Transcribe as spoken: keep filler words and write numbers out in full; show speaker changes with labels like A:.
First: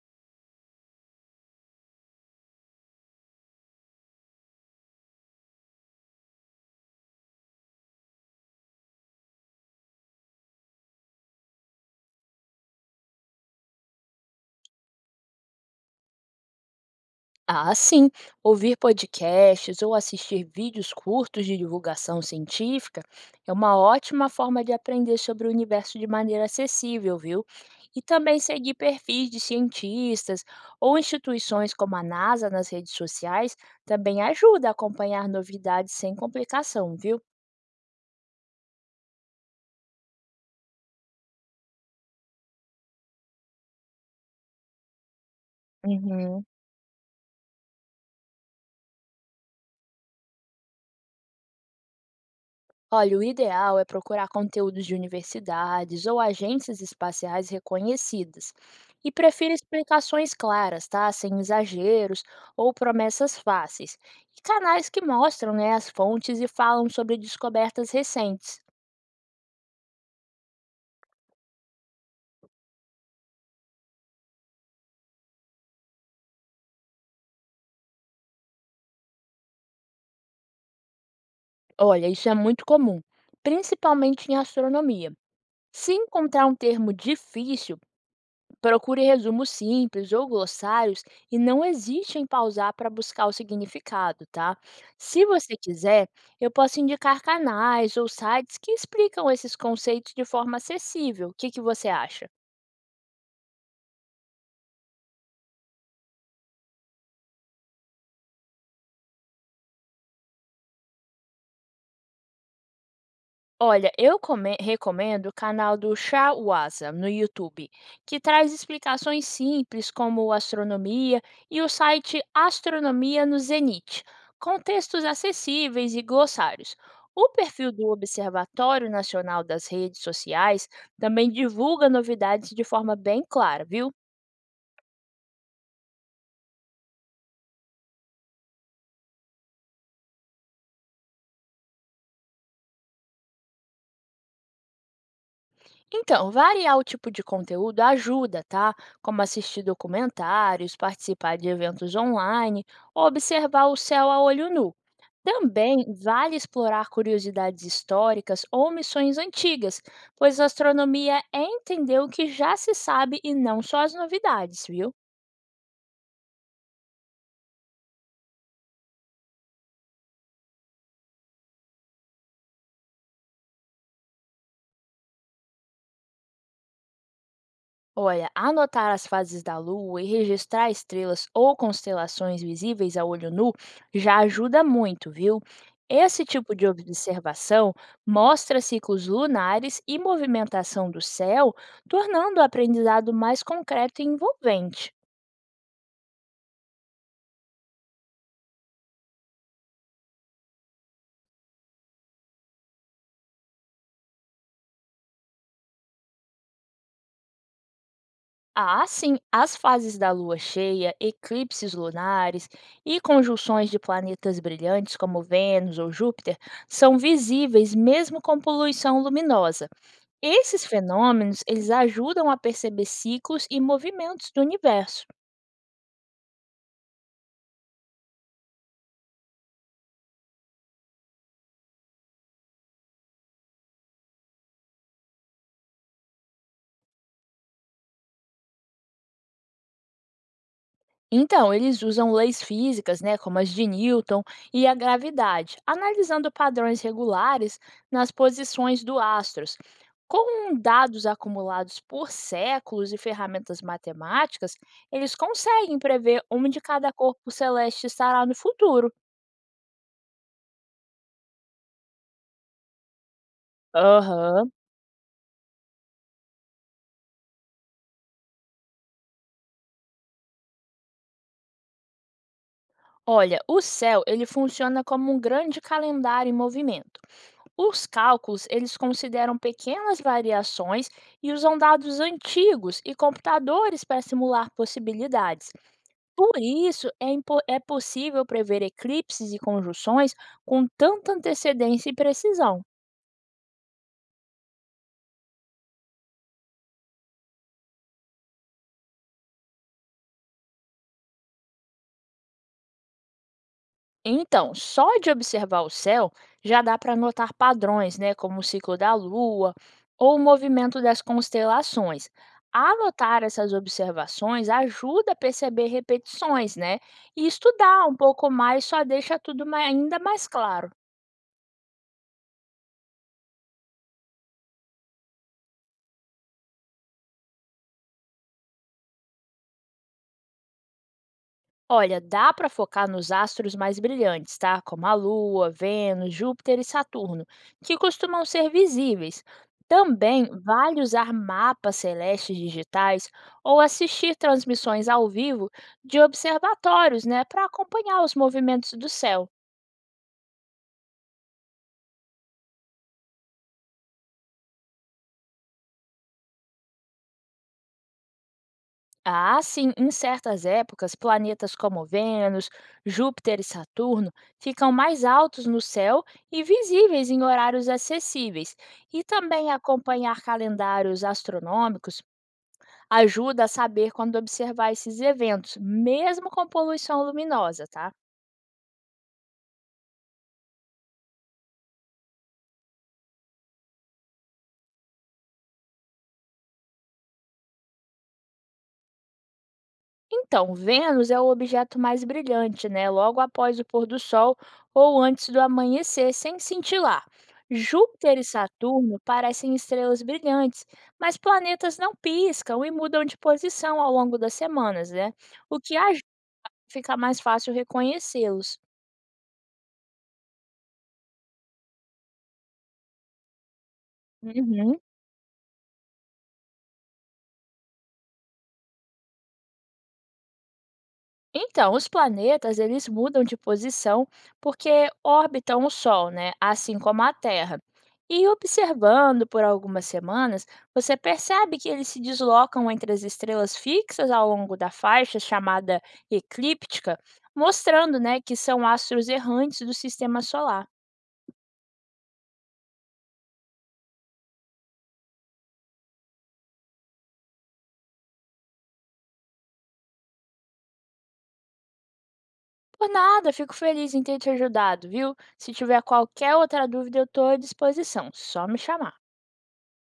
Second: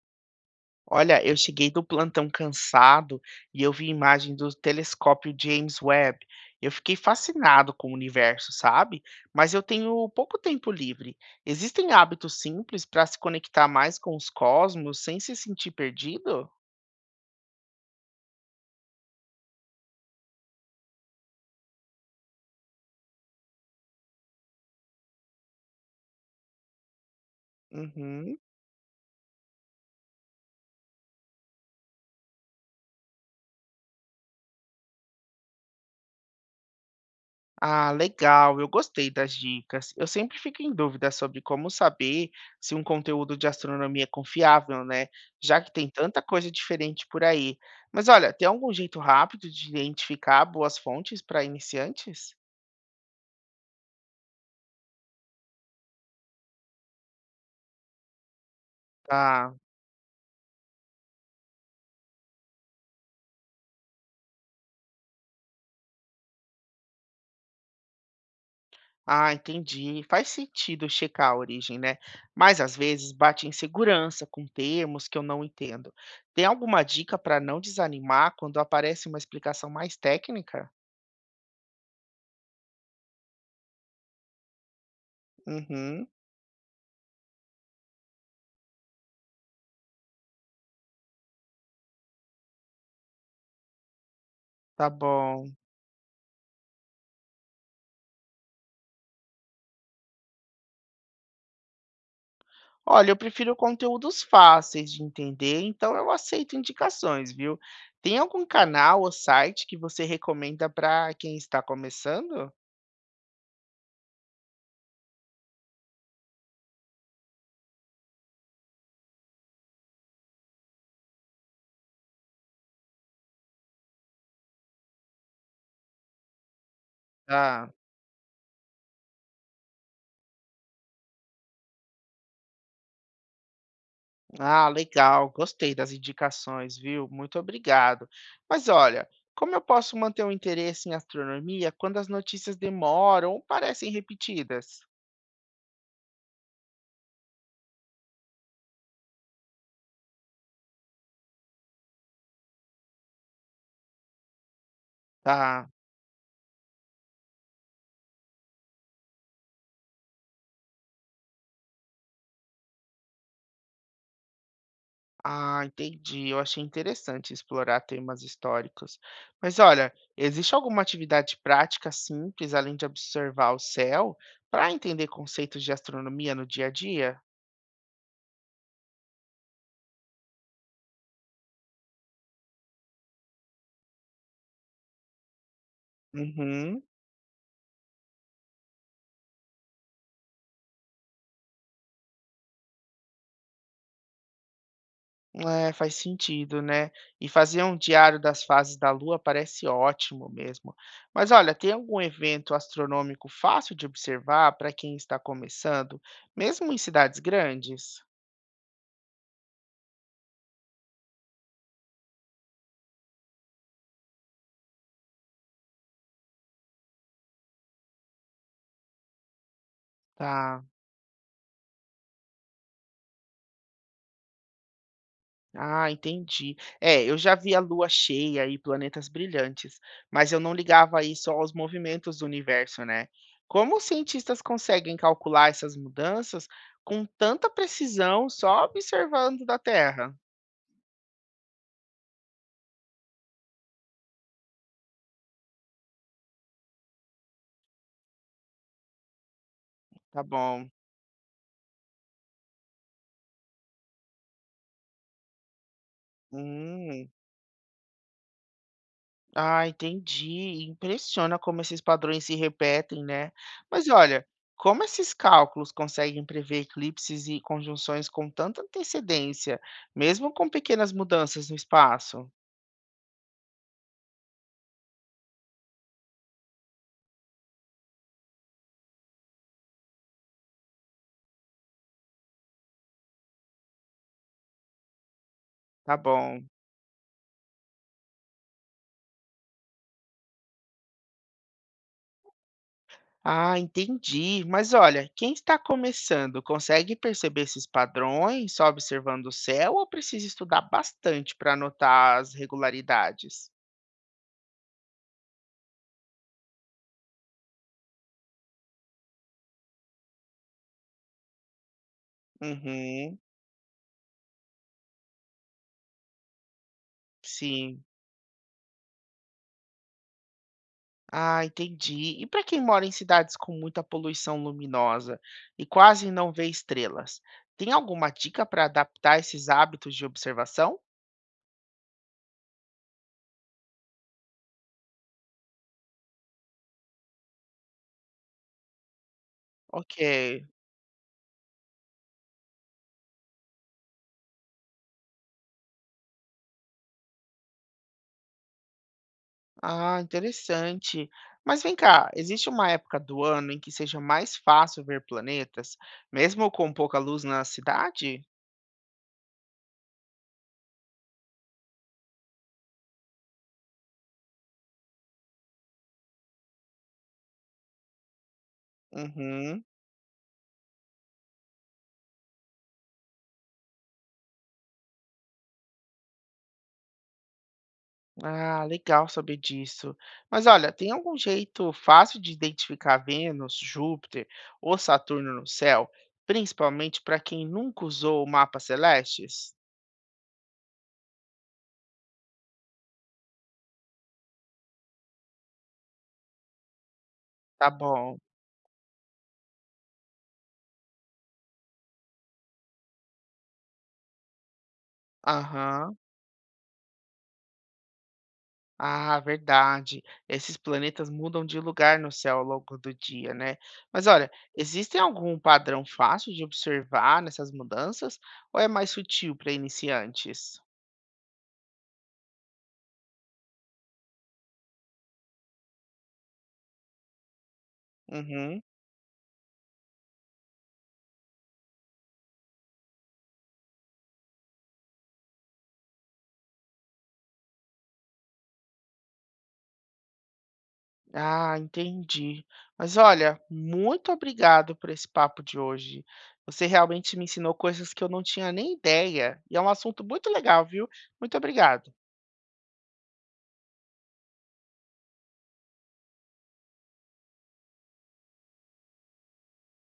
A: Olha, eu cheguei do plantão cansado e eu vi imagem do telescópio James Webb. Eu fiquei fascinado com o universo, sabe? Mas eu tenho pouco tempo livre. Existem hábitos simples para se conectar mais com os cosmos sem se sentir perdido?
B: Ah, sim. Ouvir podcasts ou assistir vídeos curtos de divulgação científica é uma ótima forma de aprender sobre o universo de maneira acessível, viu? E
A: Uhum.
B: também seguir perfis de cientistas ou instituições como a NASA nas redes sociais também ajuda a acompanhar novidades sem complicação, viu?
A: Ah, legal, eu gostei das dicas. Eu sempre fico em dúvida sobre como saber se um conteúdo de astronomia é confiável, né? Já que tem tanta
B: Uhum.
A: coisa diferente por aí. Mas olha, tem algum jeito rápido de identificar boas fontes para iniciantes?
B: Olha, o ideal é procurar conteúdos de universidades ou agências espaciais reconhecidas. E prefira
A: Ah,
B: explicações claras, tá? Sem exageros ou promessas fáceis. E canais que mostram, né, as fontes e falam sobre descobertas recentes.
A: ah, entendi. Faz sentido checar a origem, né? Mas às vezes bate insegurança com termos que eu não entendo. Tem alguma dica para não desanimar quando aparece uma explicação mais técnica?
B: Olha, isso é muito comum, principalmente em astronomia. Se
A: Uhum,
B: encontrar um termo difícil, procure resumos simples ou glossários e não hesite em pausar para buscar o significado, tá?
A: tá
B: Se
A: bom.
B: você quiser, eu posso indicar canais ou sites que explicam esses conceitos de forma acessível. O que, que você acha?
A: Olha, eu prefiro conteúdos fáceis de entender, então eu aceito indicações, viu? Tem algum canal ou site que você recomenda para quem está começando?
B: Olha, eu come- recomendo o canal do Shawasa no YouTube, que traz explicações simples como astronomia e o site Astronomia no Zenit, com textos acessíveis e glossários. O
A: Ah,
B: perfil do Observatório Nacional das Redes Sociais também divulga novidades de forma bem clara, viu?
A: ah, legal, gostei das indicações, viu? Muito obrigado. Mas olha, como eu posso manter o interesse em astronomia quando as notícias demoram ou parecem repetidas?
B: Então, variar o tipo de conteúdo ajuda, tá? Como assistir documentários, participar de eventos online, ou observar o céu a olho nu.
A: Tá.
B: Também vale explorar curiosidades históricas ou missões antigas, pois a astronomia é entender o que já se sabe e não só as novidades, viu?
A: Ah, entendi. Eu achei interessante explorar temas históricos. Mas olha, existe alguma atividade prática simples, além de observar o céu, para entender conceitos de astronomia no dia a dia?
B: Olha, anotar as fases da Lua e registrar estrelas ou constelações visíveis a olho nu já ajuda muito, viu? Esse tipo de
A: Uhum.
B: observação mostra ciclos lunares e movimentação do céu, tornando o aprendizado mais concreto e envolvente.
A: É, faz sentido, né? E fazer um diário das fases da Lua parece ótimo mesmo. Mas olha, tem algum evento astronômico fácil de observar para quem está começando, mesmo em cidades grandes?
B: Ah, sim, as fases da lua cheia, eclipses lunares e conjunções de planetas brilhantes como Vênus ou Júpiter são visíveis mesmo com poluição luminosa.
A: Tá.
B: Esses fenômenos, eles ajudam a perceber ciclos e movimentos do universo.
A: Ah, entendi. É, eu já vi a lua cheia e planetas brilhantes, mas eu não ligava isso aos movimentos do universo, né? Como os cientistas conseguem calcular essas mudanças com tanta precisão só observando da Terra?
B: Então, eles usam leis físicas, né, como as de Newton e a gravidade, analisando padrões regulares nas posições dos astros.
A: Tá
B: Com
A: bom.
B: dados acumulados por séculos e ferramentas matemáticas, eles conseguem prever onde cada
A: Hum,
B: corpo celeste estará no futuro.
A: ah, entendi. Impressiona como esses padrões se repetem, né? Mas olha,
B: Aham.
A: como esses cálculos conseguem prever eclipses e conjunções com tanta antecedência, mesmo com pequenas mudanças no espaço?
B: Olha, o céu, ele funciona como um grande calendário em movimento. Os cálculos, eles consideram pequenas variações e usam dados antigos e computadores para simular possibilidades.
A: Tá
B: Por
A: bom.
B: isso, é, impo- é possível prever eclipses e conjunções com tanta antecedência e precisão.
A: Ah, entendi. Mas olha, quem está começando consegue perceber esses padrões só observando o céu ou precisa estudar bastante para notar as regularidades?
B: Então, só de observar o céu já dá para notar padrões, né, como o ciclo da Lua ou o movimento das constelações.
A: Uhum,
B: Anotar essas observações ajuda a perceber repetições, né? E
A: sim.
B: estudar um pouco mais só deixa tudo ma- ainda mais claro.
A: Ah, entendi. E para quem mora em cidades com muita poluição luminosa e quase não vê estrelas, tem alguma dica para adaptar esses hábitos de observação?
B: Olha, dá para focar nos astros mais brilhantes, tá? Como a Lua, Vênus, Júpiter e Saturno, que costumam ser visíveis.
A: Ok.
B: Também vale usar mapas celestes digitais ou assistir transmissões ao vivo de observatórios, né, para acompanhar os movimentos do céu.
A: Ah, interessante. Mas vem cá, existe uma época do ano em que seja mais fácil ver planetas, mesmo com pouca luz na cidade?
B: Ah, sim, em certas épocas, planetas como Vênus, Júpiter e Saturno ficam mais altos no céu e visíveis em horários acessíveis. E também
A: Uhum.
B: acompanhar calendários astronômicos ajuda a saber quando observar esses eventos, mesmo com poluição luminosa, tá?
A: Ah, legal saber disso. Mas olha, tem algum jeito fácil de identificar Vênus, Júpiter ou Saturno no céu, principalmente para quem nunca usou o mapa celestes?
B: Então, Vênus é o objeto mais brilhante, né? Logo após o pôr do sol ou antes do amanhecer, sem cintilar.
A: Tá bom.
B: Júpiter e Saturno parecem estrelas brilhantes, mas planetas não piscam e mudam de posição ao longo das semanas, né? O que
A: Aham.
B: ajuda a ficar mais fácil reconhecê-los.
A: Ah, verdade. Esses planetas mudam de lugar no céu ao longo do dia, né? Mas olha,
B: Uhum.
A: existe algum padrão fácil de observar nessas mudanças ou é mais sutil para iniciantes?
B: Então, os planetas, eles mudam de posição porque orbitam o Sol, né? Assim como a Terra. E
A: Uhum.
B: observando por algumas semanas, você percebe que eles se deslocam entre as estrelas fixas ao longo da faixa chamada eclíptica, mostrando, né, que são astros errantes do sistema solar.
A: Ah, entendi. Mas olha, muito obrigado por esse papo de hoje. Você realmente me ensinou coisas que eu não tinha nem ideia e é um assunto muito legal, viu? Muito obrigado.
B: Por nada, fico feliz em ter te ajudado, viu? Se tiver qualquer outra dúvida, eu estou à disposição. Só me chamar.